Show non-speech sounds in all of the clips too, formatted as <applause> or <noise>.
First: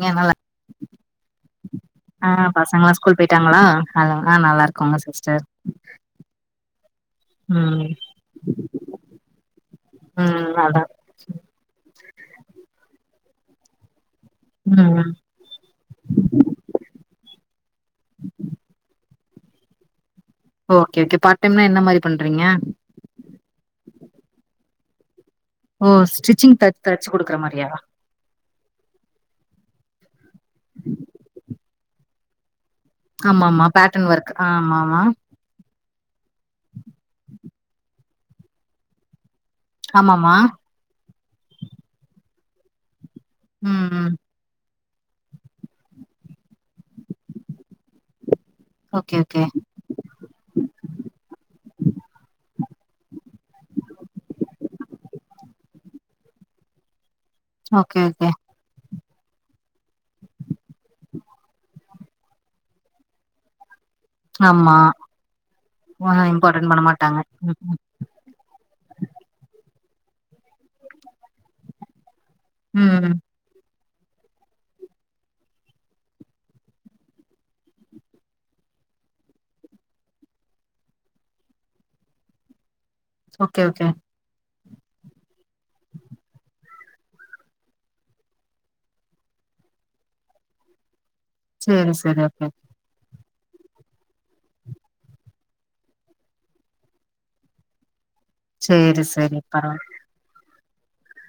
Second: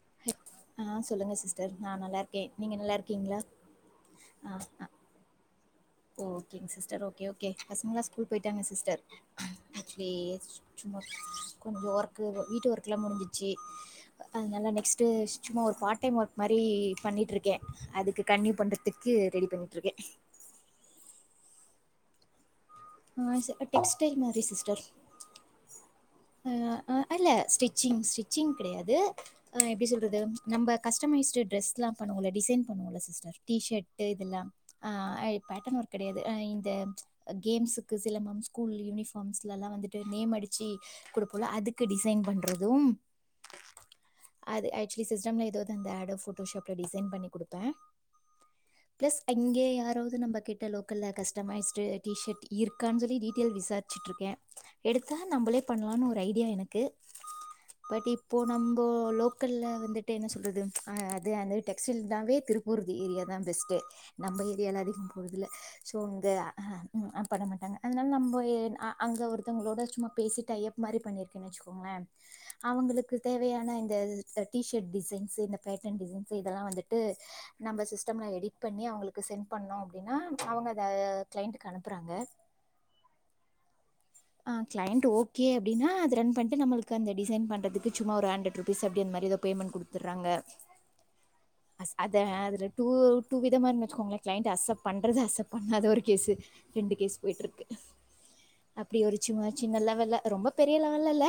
நீங்கனல்ல ஆ சொல்லுங்க சிஸ்டர் நா நல்லா இருக்கே நீங்க நல்லா பசங்கல்லா ஸ்கூல் இருக்கீங்ளா போயிட்டாங்களா ஹலோ ஆ நல்லா ஹ இருக்கோங்க சிஸ்டர் ஓகேங் சிஸ்டர் ஓகே ஓகே ம் பசங்கள்ளா ஸ்கூல் போயிட்டாங்க சிஸ்டர் ம் அதா கொஞ்ச ஒர்க் வீட்டு ஒர்க்கெல்லா முடிஞ்சிச்சு அதனால நெக்ஸ்ட் ம் சும்மா ஒரு பார்ட் டைம் வொர்க் மாரி பண்ணிட்டிருக்கே அதுக் கண்டினியூ பண்றதுக்கு ரெடி பண்ணிட் இருக்கே ஓக்கே ஓக்கே பார்ட் டைம்னீ என்ன மாரி பண்றீங்க ஆ சின்ன டெக்ஸ்டைல் மாரி சிஸ்டர் ஓ அ ஸ்டிச்சிங் தா அ தச்சு இல்ல குடுக்குற மாரியா ஸ்டிச்சிங் ஸ்டிச்சிங் கெடையாது எப்டி சொல்றது நம்ம கஸ்டமைஸ்டு டிரெஸ்ல்லா பண்ணவோல டிசைன் பண்ணுவோல ஆமா ஆமா டிஷர்ட் பேட்டன் ஒர்க் இதெல்லா ஆமா ஆமா ஆயில் பேட்டன் வொர்க் கெடையாது அ இந்த கேம்ஸுக்கு சிலம்பம் ஸ்கூல் யூனிஃபார்ம்ஸ்லல்லா வந்துட்டு ஆமாமா நேம் அடிச்சு குடுப்போல அதுக்கு டிசைன் பண்றதும் ம்ம் அது ஆக்சுவலி சிஸ்டம்ல ஏதாவ்து அந்த ஏட போட்டோ ஷாப்ல டிசைன் பண்ணி குடுப்பே ஓகே பிளஸ் ஓகே அங்கே யாராவ்து நம்ம கிட்ட local customised T shirt இருக்கானு சொல்லி டீடெயில் விசாரிச்ட்டு இருக்கே எடுத்தா நம்மளே பண்லானு ஒரு ஐடியா இருக்கு ஓகே பட் ஓகே இப்போ நம்போ லோக்க க்கல்ல வந்துட்டு என்ன சொல்றது அ அது அந்த டெக்டெயில் தாவே திருப்பூர் அந்த ஏரியா தா பெஸ்ட்டு நம்ம ஆமா ஏரியால அதிகம் போகதில்ல ஸோ ஆ இங்கே இம்பார்ட்டன் பண்ண மாட்டாங்க பண்ண ம் மாட்டாங்க ம் அதனால நம்ப ஆ அங்க ஒருத்தவங்களோட சும்மா பேசி டையப் மாரி பண்ணிருக்கேனு வெச்சுக்கோங்ளே அவங்ளுக்கு ம் தே தேவையான இந்த டீஷேர்ட் டிசைன்ஸ் இந்த பேட்டர்ன் டிசைன்ஸ் இதெல்லா வந்துட்டு நம்ம சிஸ்டம்ல எடிட் பண்ணி அவுங்களுக்கு சென்ட் பண்ணோ அப்டின்னா அவுங்க அத கிளைண்ட்டுக்கு அனுப்புறாங்க ஓகே ஓகே ஆ கிளைண்ட் ஓகே அப்டின்னா அது ரன் பண்ட்டு நம்மள்க்கு அந்த டிசை பண்றதுக்கு சும்மா ஒரு ஹண்ட்ரட் ருபீஸ் அப்டின்மாரி ஏதோ பேமெண்ட் குடுத் த்துறாங்க சேரி அப்ஸ் அத சேரி ஓகே அதுல டூ விதமா வச்சுக்கோங்லே கிளைண்ட் அக்ஸெப்ட் பண்ணறது அக்ஸெப்ட் பண்ணாதது ஒரு கேசு ரெண்டு கேஸ் பொயிட்ருக்கு அப்டி சேரி ஒரு சேரி சும்மா சின்ன பரவால லெவல்ல ரொம்ப பெரிய லெவல்ல இல்ல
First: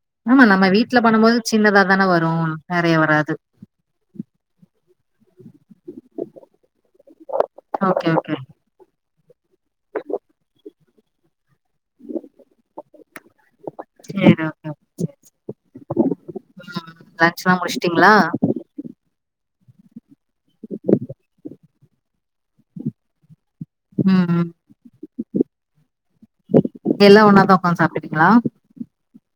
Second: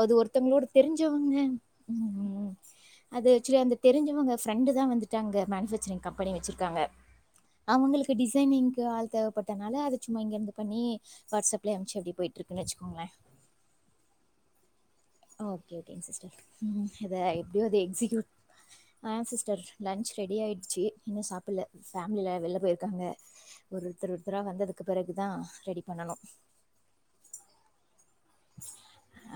அது ஆமா ஒருத்தவங்ளோட நம்ம வீட்ல தெரிஞ்சவங்க பண்ணும்போது சின்னதா தான ம் வரு ம் நெறைய அது வராது சரி ஆக்சுவலி அந்த தெரிஞ்சவங்க ஃப்ரெண்டுதா வந்துட்டு அங்க மேனுபேக்சரிங் கம்பெனி வச்சிருக்காங்க ஓகே அவுங்களுக்கு ஓகே டிசைனிங்க்கு ஆள் தேவைப்பட்டனால அத சும்மா இங்கிருந்து பண்ணி வாட்ஸ்அப்லியே அம்ச்சு அப்டியே பொயிட்ருக்குன்னு வச்சுக்கோங்ளே சேரி ஓகே ஓகே சேரி. ஓகே ஓகே சிஸ்டர் ம் அத லன்ச்லா எப்டியோ அத முடிச்சுட்டீங்களா எக்ஸிக்யூட் ஆ சிஸ்டர் லன்ச் ரெடி ஆய்ட்ச்சு இன்னு சாப்புட்ல ஃபேம்லிலே வெள்ளல பொய்ருக்காங்க ஒருத்தர் ம் ஒருத்தரா ம் வந்ததுக்கு பிறகு ரெடி பண்ணணு எல்லா ஒண்ணாதா உக்க்காந்து சாப்டுவீங்ளா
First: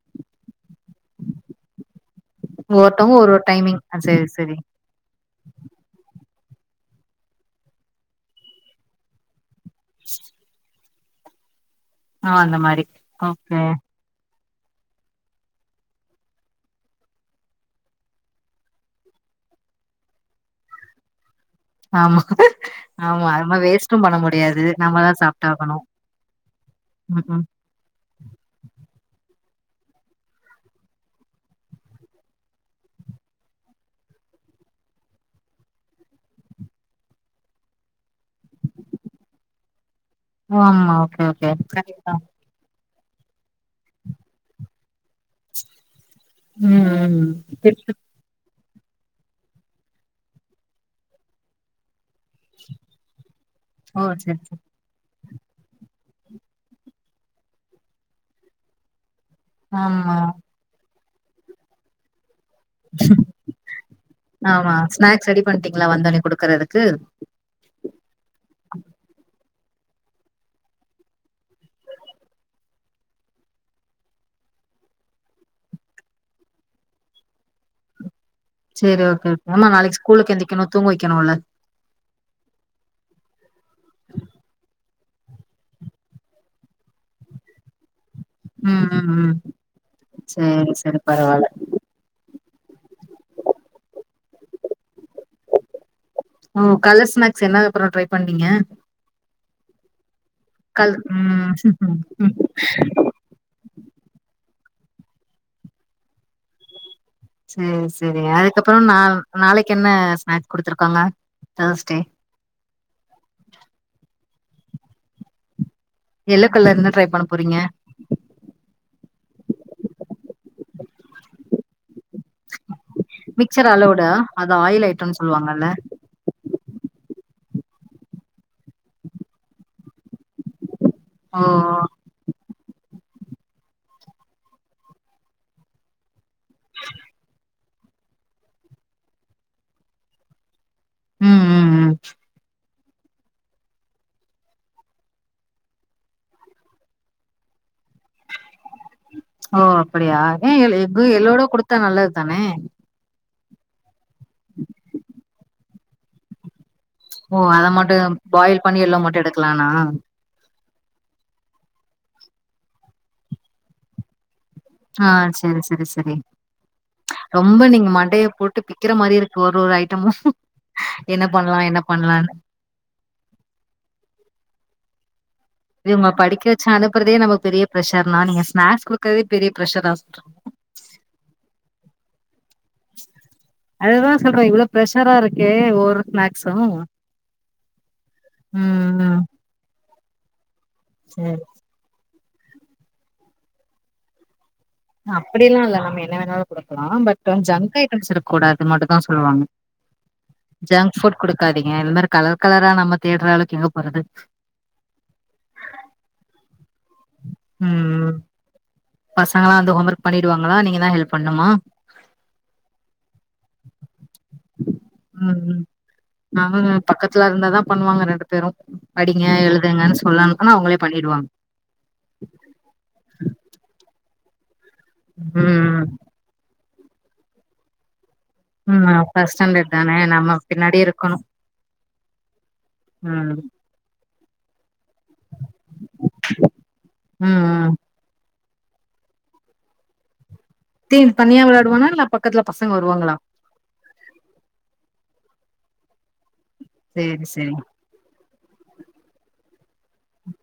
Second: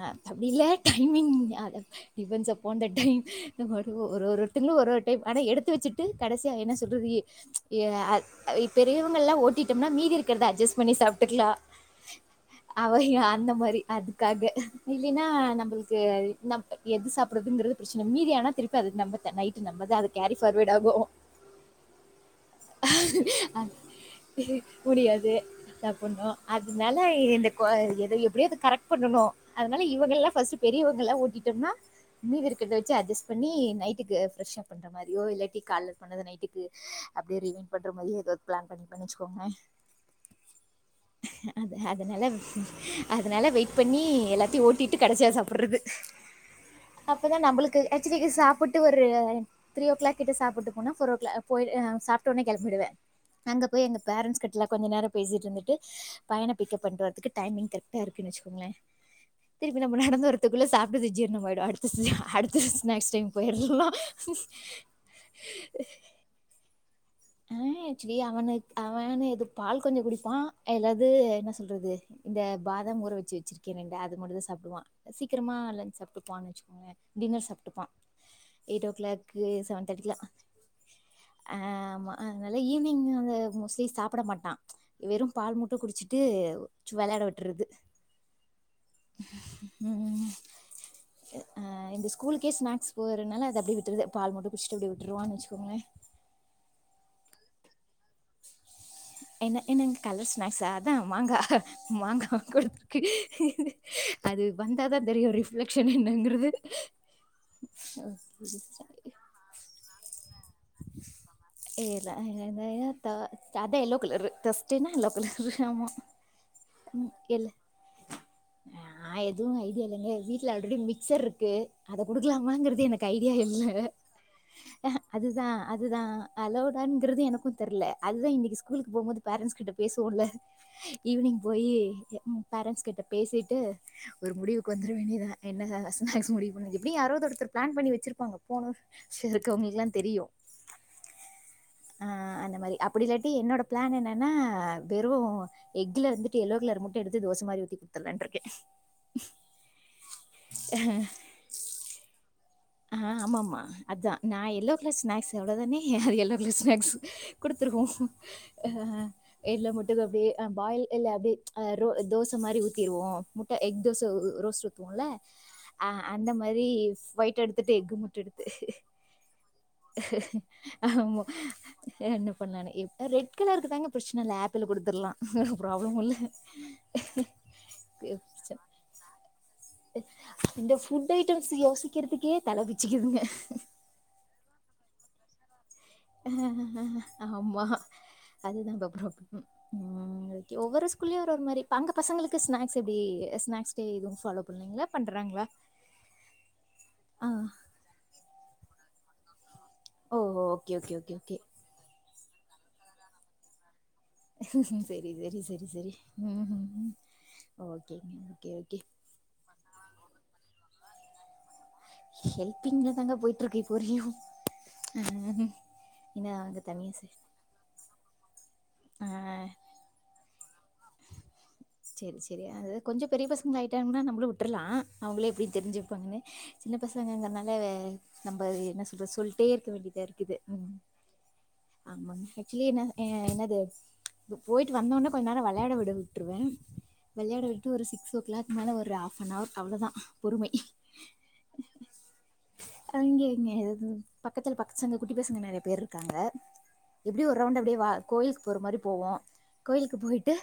அ அப்டி இல்ல டைமிங் அத டிஃப்பன் அப் ஆன்த ஒவ்வொருத்தவங்க டைம் ஒரு டைமிங் ஒரு ஆ செரி செரி ஒருத்தங்ளு ஒரு ஆனா எடுத்து வச்சிட்டு கடைசியா என்ன சொல்றது பெரியவங்க எல்லா ஓட்டிட் டோம்னா மீதி இருக்றத அட்ஜஸ்ட் பண்ணி சாப்ட்டுக்லா ஆ அந்த மாரி அவ அந்த ஓகே மாரி அதுக்காக இல்லின்னா நம்பள்க்கு நம் எது சாப்புட்றதுங்கது பிரச்சன இல்ல மீதியானா திரு து அ நம்மத நைட்டு நம்மதா அது கேரி ஃபார்வேட் ஆகு ஆமா ஆமா அது மாரி வேஸ்ட்டும் பண்ண முடியாது நம்மதா முடியாது சாப்ட்டாகணு சா பண்ணு அதனால ம் ம் இந்த இப்ப எதையுமே கரெக்ட் பண்ணனு அதனால இவுங்க எல்லா பஸ்டு பெரியவங்கெல்லாம் ஓட்டிட்டோம்னா லீவு இருக்கறத வெச்சு அஜஸ் பண்ணி நைட்டுக்கு ஃப்ரஷா பண்ண அந்த மாரியோ இல்லாட்டி காலைல பண்ணத நைட்டுக்கு அப்டியே ரிவைன் பண்ற மாரியோ ஏதாது ப்ளான் பண்ணி பண்ணிவச்சுக்கோங்க ஓ ஆமா ஓகே ஓகே அது கரெக்ட்தா அதனால அதனால வெயிட் பண்ணி எல்லாத்தையு ஓட்டிட்டு கடைசியா சாப்புட்றது ம் ம் அப்போதா நம்புள்க்கு த்ரீக்கு சாப்புட்டு ஒரு த்ரீ ஓ க்ளாக் கிட்ட சாப்புட்டு போனாபோர் ஓ கிளாக் போ சாப் உட்டோனே கெளம்பிஞுவே அங்க போய் எங்க ஓ செரி பேரன்ட்ஸ் செரி கிட்டல கொஞ்சோ நேரோ பேசிட்ருந்துட்டு பையன பிக்கப் பண்ட்டுவற்றதுக்கு டைமிங் கரெக்டா இருக்குனு வச்சுகோங்ளே திருப்பி நம்ம ஆமா நடந்து வரத்துக்குள்ள சாப்டது ஜீரணம்மாயிடு அடுத்து அடு ஸ்நாக்ஸ் டைம் பொயிர்லா தண்ணி குடுக்கறது க்கு ஆ ஆக்சுவலி அவனு அவனு எது பால் கொஞ்சோ குடிப்பா எல்லாது என்ன சொல்றது இந்த பாதாம் ஊர வெச்சு வச்சுச்சிருக்கேன்ல அது மட்டு தா சாப்டுவா சீக்ரமா லன்ச் சாப்ட்டுப்பான்னு வச்சுக்கோ டின்னர் சாப்ட்டுபா சரி ஓகே ஓகே ஆமா நாளைக்கு ஸ்கூலுக்கு எந்திக்கணு தூங்க வைக்கணு இல்ல ஆ ஆம அதனால ஈவ்னிங் அந்த மோஸ்ட்லி சாப்ட மாட்டா வெறு பால் மட்டு குடிச்சிட்டு வெளையாட விட்டுறது ம் ம் ம் ம் செரி செரி பரவால்ல அ இந்த ஸ்கூலுகே ஸ்னாக்ஸ் போறனால அத அப்டியே விட்டுறது பால் மட்டு குடிச்சிட்டு அப்டி விட்டுருவான் வச்சுசுோங்ள ஓ கால்ல ஸ்நாக்ஸ் என்ன அப்றோ ட்ரை பண்ணீங்க என்ன என்னங்க கலர்ஸ் ஸ்நாக்ஸ்ஸ அதா கல் மாங்கா ம் ம் மாங்கா குடுத்துற்கு அது வந்தாதா தெரியு ரிஃப்ளெக்ஷன் என்னங்கறது சேரி சேரி அதுக்கப்புற நா நாளைக்கு என்ன ஸ்நாக்ஸ் குடுத்துருக்காங்க தேர்ஸ்டே <unintelligible> அதா எல்லோ கலர் தேஸ்டன்னா எல்லோ கலர் ஆமா எல்லோ கலர் என்ன ட்ரை பண்ண போறீங்க ஆ எதுவு ஐடியா இல்லைங்க வீட்ல ஆல்ரெடி மிக்சர் இருக்கு அத கொடுக்கலாமாங்கறது எனக்கு ஐடியா இல்ல மிக்சர் அலோடா அது ஆயில் ஆ ஐட்டம்னு அதுதா சொல்லுவாங்கல்ல அதுதா அலௌடாங்கிறது எனக்கு தெரில அதுதா இன்னைக்கு ஸ்கூலுக்கு போம்போது பேரண்ட்ஸ் கிட்ட பேசுவோம்ல ஈவினிங் ஓ போய் பேரண்ட்ஸ் கிட்ட பேசிட்டு ஒரு முடிவுக்கு வந்துடவேண்டிதா என்ன ஸ்னாகஸ் முடிவு பண்ணி எப்டியு யாராவது ஒருத்தத்துல பிளான் பண்ணி வச்சிருப்பாங்க போனது <unintelligible> அவங்களுக்குலா தெரியு ம் ம் ம் ஆ அந்த மாரி அப்டி இல்லாட்டி என்னோட பிளான் என்னன்னா வெறு எக்ல இருந்துட்டு எல்லோ கலர மட்டு எடுத்து தோச மாரி ஊத்தி குடுத்துலான்னு இருக்க ஓ அப்டியா ஏன் எஃகு எல்லோடோ கொடுத்தா நல்லது தானே ஆ ஆம ஆமா அதா நா எல்லோ கலர் ஸ்நாக்ஸ் எவ்வளவு தானே அது எல்லோ கலர் ஸ்நாக்ஸு ஓ அத கொடுத்துருவோ மட்டு பாயில் பண்ணி எல்லோ மட்டு எடுக்கலானா எல்லோ மட்டு அப்டியே பாயில் இல்ல அப்டி அ ரோ தோச மாரி ஊத்திருவோ முட்டை எக் தோச ரோஸ்டு போல ஆ சேரி சேரி ஆ சேரி அந்த மாரி ஃபயட்டு எடுத்து ரொம்ப நீங்க எக்கு மட்டு மண்டைய எடுத்து போட்டு பிக்கிற மாரி இருக்கு ஒரு ஒரு ஐட்டமு ஆமா என்ன பண்லா என்ன பண்லான்னு பண்ணலானு எக் ரெட்கலருக்கு தாங்க பிரச்சன இல்ல ஆப்பிள் கொடுத்துடலாம் ஒரு ப்ரோப் இவங்க படிக்க வச்சு அனுப்புறதே நமக்கு பெரிய பிரெஷர்னா நீங்க ஸ்நாக்ஸ் கொடுகறதே பெரிய பிரஷர் சொல்றிங்க இந்த ஃபுட் ஐட்டம்ஸ் யோசிக்கிறதுக்கே தலை பிச்சுக்குதுங்க அதுதா சொல்ற இவ்ளோ ப்ரஷரா இருக்கே ஒர் ஆமா அதுதா இப்ப ம் ம் ப்ராப்ளம் ம் ஓகே ஒவ்வொரு ஸ் கூல்லயு ஒரு ஒரு சேரி மாரி ப அங்க பசங்களுக்கு ஸ்நாக்ஸ் எப்டி ஸ்நாக்கு ஏது ஃபாலோ பண்வீங்களா அப்டிலா இல்ல நம்ம என்ன வேணாலு கொடுக்கலா ஆ. பட் ஜங்க் ஐட்டம்ஸ் இருக்க கூடாது அத மட்டு தா சொல்லுவாங்க ஓ! Okay, okay, junk okay, food okay. குடுக்காதீங்க இந்த மாரி கலர் கலரா நம்ம தேட்டுற அளவுக்கு எங்க போறது செரி செரி செரி செரி ம் ம் ம் ஓகேங்க ஓகே பசங்களா வந்து ஹோம் ஒர்க் பண்ணிடுவாங்களா நீங்க தா ஹெல்ப் பண்ணுமா ஹெல்பிங்ல தாங்க போயிட்டு இருக்கு இப்ப வரையு ம் ஆஹ் ம் என்ன வந்து அவங்க தனியா செய் பக்கத்துல இருந்தாதா பண்ணுவாங்க ரெண்டு பேரு படிங்க ஆ. எழுதுங்கன்னு சொல்லனு ஆனா அவங்களே பண்ணிடுவாங்க சேரி சேரி அது கொஞ்சோ பெரிய பசங்க ஆயிட்டாங்கன்னா நம்மளு விட்டுரலா அவுங்களே எப்டி ம் தெரிஞ்சுப்பாங்கனு சின்ன பசங்கங்கனால நம்ம என்ன ம் சொல்றது ஃபர்ஸ்ட் சொல்லிட்டே இருக்க ஸ்டாண்டர்ட் தானே வேண்டியதா இருக்குது நம்ம உம் பின்னாடியே இருக்கணு ஆமாங்க ஆக்சுவலி என்ன எ ம் என்னது போயிட்டு வந்தோனே கொஞ்ச நேர வெளையாட விடுவ விட்டுருவே வெளாட ம் ம் விட்டு ஒரு சிக்ஸ் ஓ கிளாக் மேல ஒரு ஆஃப் அன் அவர் அவ்வளவுதா பொறுமை தீல் தனியா வெளையாடுவானா இல்ல பக்கத்துல பசங்க வருவாங்களா <unintelligible> பக்கத்துல பக்கத்து சந்துல குட்டி பசங்க நெறைய பேர் இருக்காங்க சேரி எப்பிடியு ஒரு சேரி ரவுண்ட் அப்பிடியே வா கோயிலுக்கு போற மாரி போவோ கோயிலுக்கு போயிட்டு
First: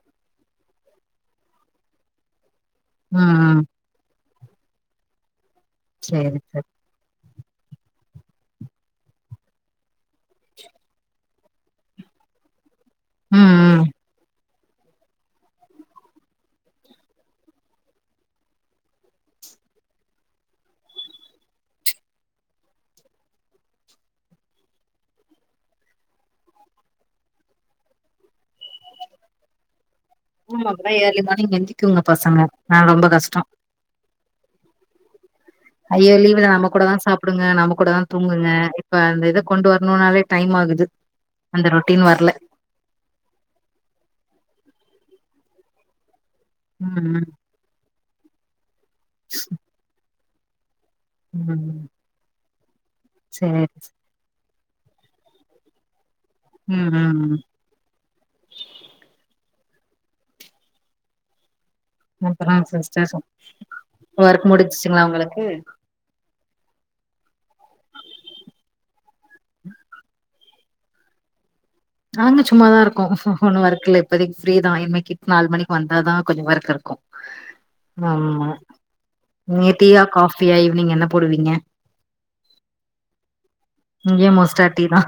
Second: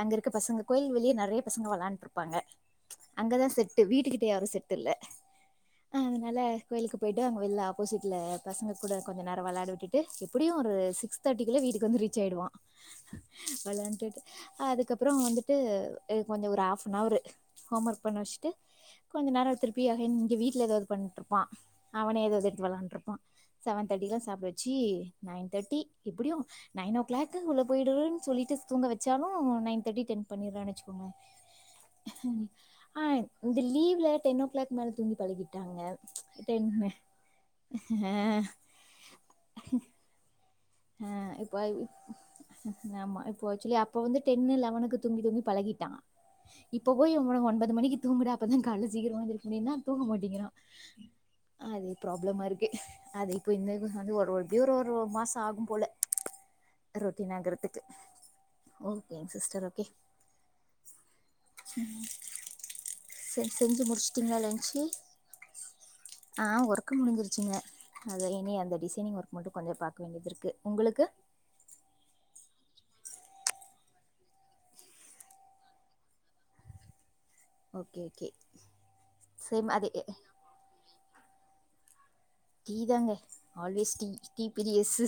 அங்க இருக்க பசங்க கோயில் வெளியே நெறைய பசங்க வேளாண்டுட்டு இருப்பாங்க ம் அங்கதா ம் செட்டு வீட்டுக்கிட்ட யாரு செட்டு இல்ல அதனால சேரி சேரி கோயிலுக்கு போயிட்டு அங்க வெல ஆப்போசிட்ல பசங்க கூட கொஞ்ச நேரொ வெளாடவிட்டுட்டு எப்பிடியு ஒரு சிக்ஸ் தேர்ட்டிக்குள்ள வீட்டுக்கு வந்து ரீச் ஆயிடுவா ம் ம் வெளான்ட்டுட்டு அதுக்கப்புற வந்துட் ட்டு கொஞ்சொ ஒரு half an hour home work பண்ண வச்சிட்டு கொஞ்ச நேரம் திருப்பி அகைன் இங்க வீட்டுல எதாவது பண்ணிட்ருப்பா அவனே ஏத்தாது எடுத்து வெளாண்டுட்ருப்பா செவன் தேர்டில்லா சாப்பிட வச்சு நைன் தேர்ட்டி எப்பிடியு நைன் ஓ க்ளாக்கு உள்ள போயெடுவன் சொல்லிட்டு தூங்க வச்சாலு நைன் தேட்டி டென் பண்ணிர்றான் ஆமா அப்பதா வெச்சுக்கோங்க ஏர்லி மார்னிங் எந்திக்குங்க பசங்க ஆ அ ரொம்ப கஷ்டோ இந்த லீவ்ல டென் ஓ க்ளாக் முன்னால தூங்கி பழகி ஐயோ லீவுல நம்ம கூடதா சாப்டுங்க நம்ம கூடதா ஆ தூங்குங்க இப்ப அந்த இத கொண்டு வரைணுன்னாலே டைம் ஆகுது ஆ இப்ப அந்த ரொட்டீன் வரல இ ஆமா இப்போ ஆக்சுலி அப்பொ வந்து டென்னு லெவனுக்கு தூங்கி தூங்கி பழகிட்டா இப்போ போய் ம் அவன ஒன்பது மணிக்கு தூங்குடா அப்பதா கால்ல சீக்கிரமா எந்திரிக்க முடியுன்னா தூங்க மாட்டேங்கிறா ம் ம் அதே ப்ராப்ளமா இருக்கு அது இப்ப சேரி இந்தது வந்து ஒரு ஒருப்பியு ஒரு ஒரு ஒரு மாசோ ஆகும் போல ம் ரொட்டீன் ம் ஆகுறதுக்கு ஓகேங் சிஸ்டர் ஓகே ம் அப்பறோ சிஸ்டர் செர் செஞ்சு முடிச்சுட்டீங்களா ஒர்க் லன்ச்சு முடிஞ்சுச்சுங்களா உங்களுக்கு ஆ ஒர்க்கு முடிஞ்சிருச்சுங்க அத இனி அந்த டிசைனிங் ஒர்க் மட்டு கொஞ்சொ பாக்க வேண்டியது இருக்கு உங்களுக்கு நாங்க சும்மாதா இருக்கோ ஒன்னு ஒர்க்கில்ல இப்போதிக்கி ஃப்ரீதா இன்மேக்கி நாலு மணிக்கு வந்தாதா கொஞ்சொ ஒர்க் இருக்கு ஓகே ஓகே ஆம்மா சேம் நீங்க அதே டீயா காஃபியா ஈவ்னிங் என்ன போடுவீங்க டீ தாங்க ஆல்வேஸ் டீ இங்கயு டீ மோஸ்ட்டா தா பீரியஸ்ஸு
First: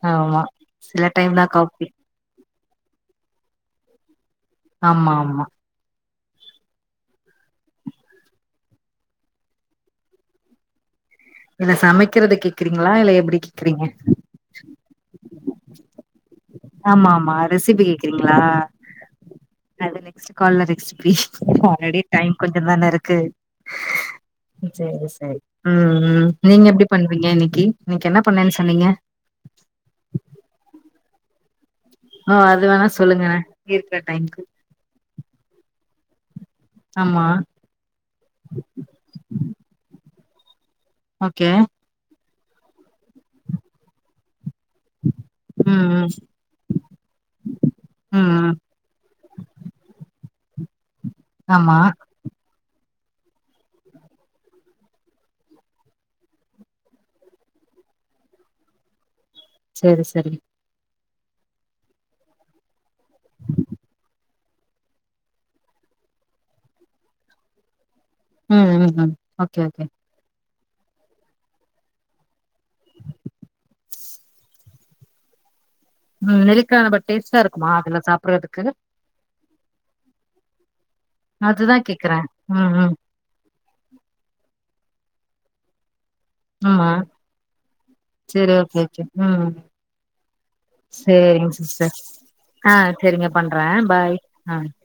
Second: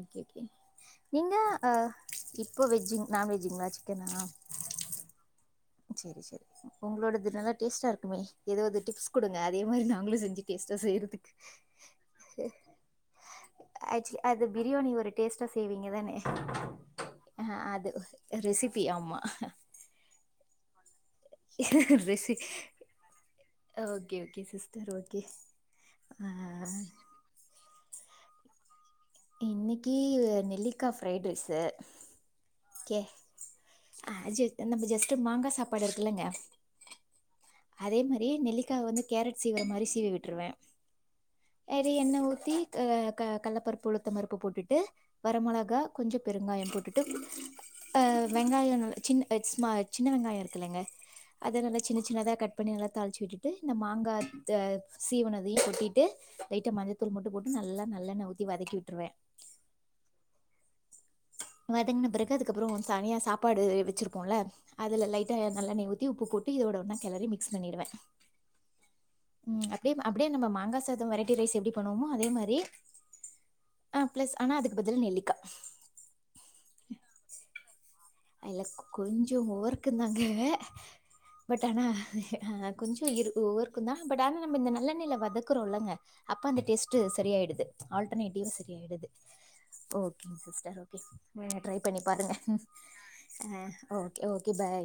ஓகே ஓகே ஆமா சில டைம் நீங்க தா அ காஃபி இப்போ வெஜ்ஜுங் நான் வெஜ்ஜுங்ளா சிக்கனா ஆமா ஆமா சேரி சேரி உங்களோடது நல்லா டேஸ்ட்டா இருக்குமே ஏதாவ்து டிப்ஸ் குடுங்க அதே மாரி நாங்களு செஞ்சு டேஸ்ட்டா செய்றத்துக்கு என்ன சமைக்கிறதுக்கு கேக்குறீங்ளா இல்ல எப்டி கேக்குறீங்க ஆக்சுவலி அது பிரியாணி ஒரு டேஸ்ட்டா செய்வீங்க தானே ஆமா ஆமா அ ரெசிபி அது கேக்குறீங்களா ரெசிபி ஆமா அது நெக்ஸ்ட் கால்ல ரெஸிபி ஆல்ரெடி டைம் ரெசி கொஞ்சந் தான இருக்கு ஓகே ஓகே சிஸ்டர் சேரி ஓகே சேரி ம் ம் நீங்க ஆ எப்டி பண்ணுவீங்க இன்னக்கி இன்னைக் என்ன பண்ணேன் சொன்னீங்க இன்னக்கி நெல்லிக்கா ஃப்ரைட் ரைஸு ஆ அது வேணா சொல்லுங்கள இருக்குற டைம்க்கு நம்ப ஜஸ்ட்டு மாங்கா சாப்பாடு இருக்குல்லங்க ஆமா அதே மாரியே நெல்லிக்கா வந்து கேரட் சீவுற மாரி சீவி விட்ருவ ஓகே எரி எண்ண ஊத்தி க க கல்லபருப்பு உளுத்தம் பருப்பு போட்டுட்டு வர மொளகா ம் ம் கொஞ்சம் பெருங்கயம் போட்டுட்டு அ ம் ம் வெங்காயொ நல்ல சின் ஸ்ம சின்ன வெங்காயொ இருக்குல்லங்க அத நல்ல ஆமா சின்னச் சின்னதா கட் பண்ணி நல்லா தாளிச்சி விட்டுவிட்டு இந்த மாங்கா ஜ சீவுனதையு கொட்டிட்டு லைட்டா மஞ்சத்தூள் மட்டு போட்டு நல்லா நல்லெண்ண ஊத்தி வதக்கி விட்ருவே சேரி செரி வதங்ன பிறகு அதுக்கப்றோ தனியா சாப்பாடு வச்சிருப்போல்ல அதுல லைட்டா நல்லெண்ணய ஊத்தி உப்பு போட்டு இதோட ஒண்ணா கெலரி மிக்ஸ் பண்ணிருவ ம் ம் ம் ஓகே ஓகே அப்டியே நம்ப மாங்கா சாதோ வெரைட்டி ரைஸ் எப்டி பண்ணுவோமோ அதே மாரி ஆ ப்ளஸ் ஆனா அதுக்கு பதில் நெல்லிக்கா ம் நெல்லிக்கா பட் டேஸ்டா இருக்குமா அதுல சாப் இல கொஞ்சோ உவர்க்கு தாங்க பட் அதுதா ஆனா கேக்குறே ஆ ம் ம் கொஞ்சோ இரு உவர் கு தா பட் ஆனா நம்ம இந்த நல்லெண்ணெய்ல வதக்குறோள்ளங்க அப்ப அந்த ஆமா டெஸ்ட்டு சரியாயிடுது ஆல்டர்னேட்டிவ் செரி ஓகே சரிய ஓகே ஆயிடுது ம் ஓகேங் சிஸ்டர் ஓகே சிஸ் சேரிங்க நீங்க ட்ரை சிஸ்டர் பண்ணி பாருங்க ஆ செரிங்க பண்றே பாய் ஆ பாய்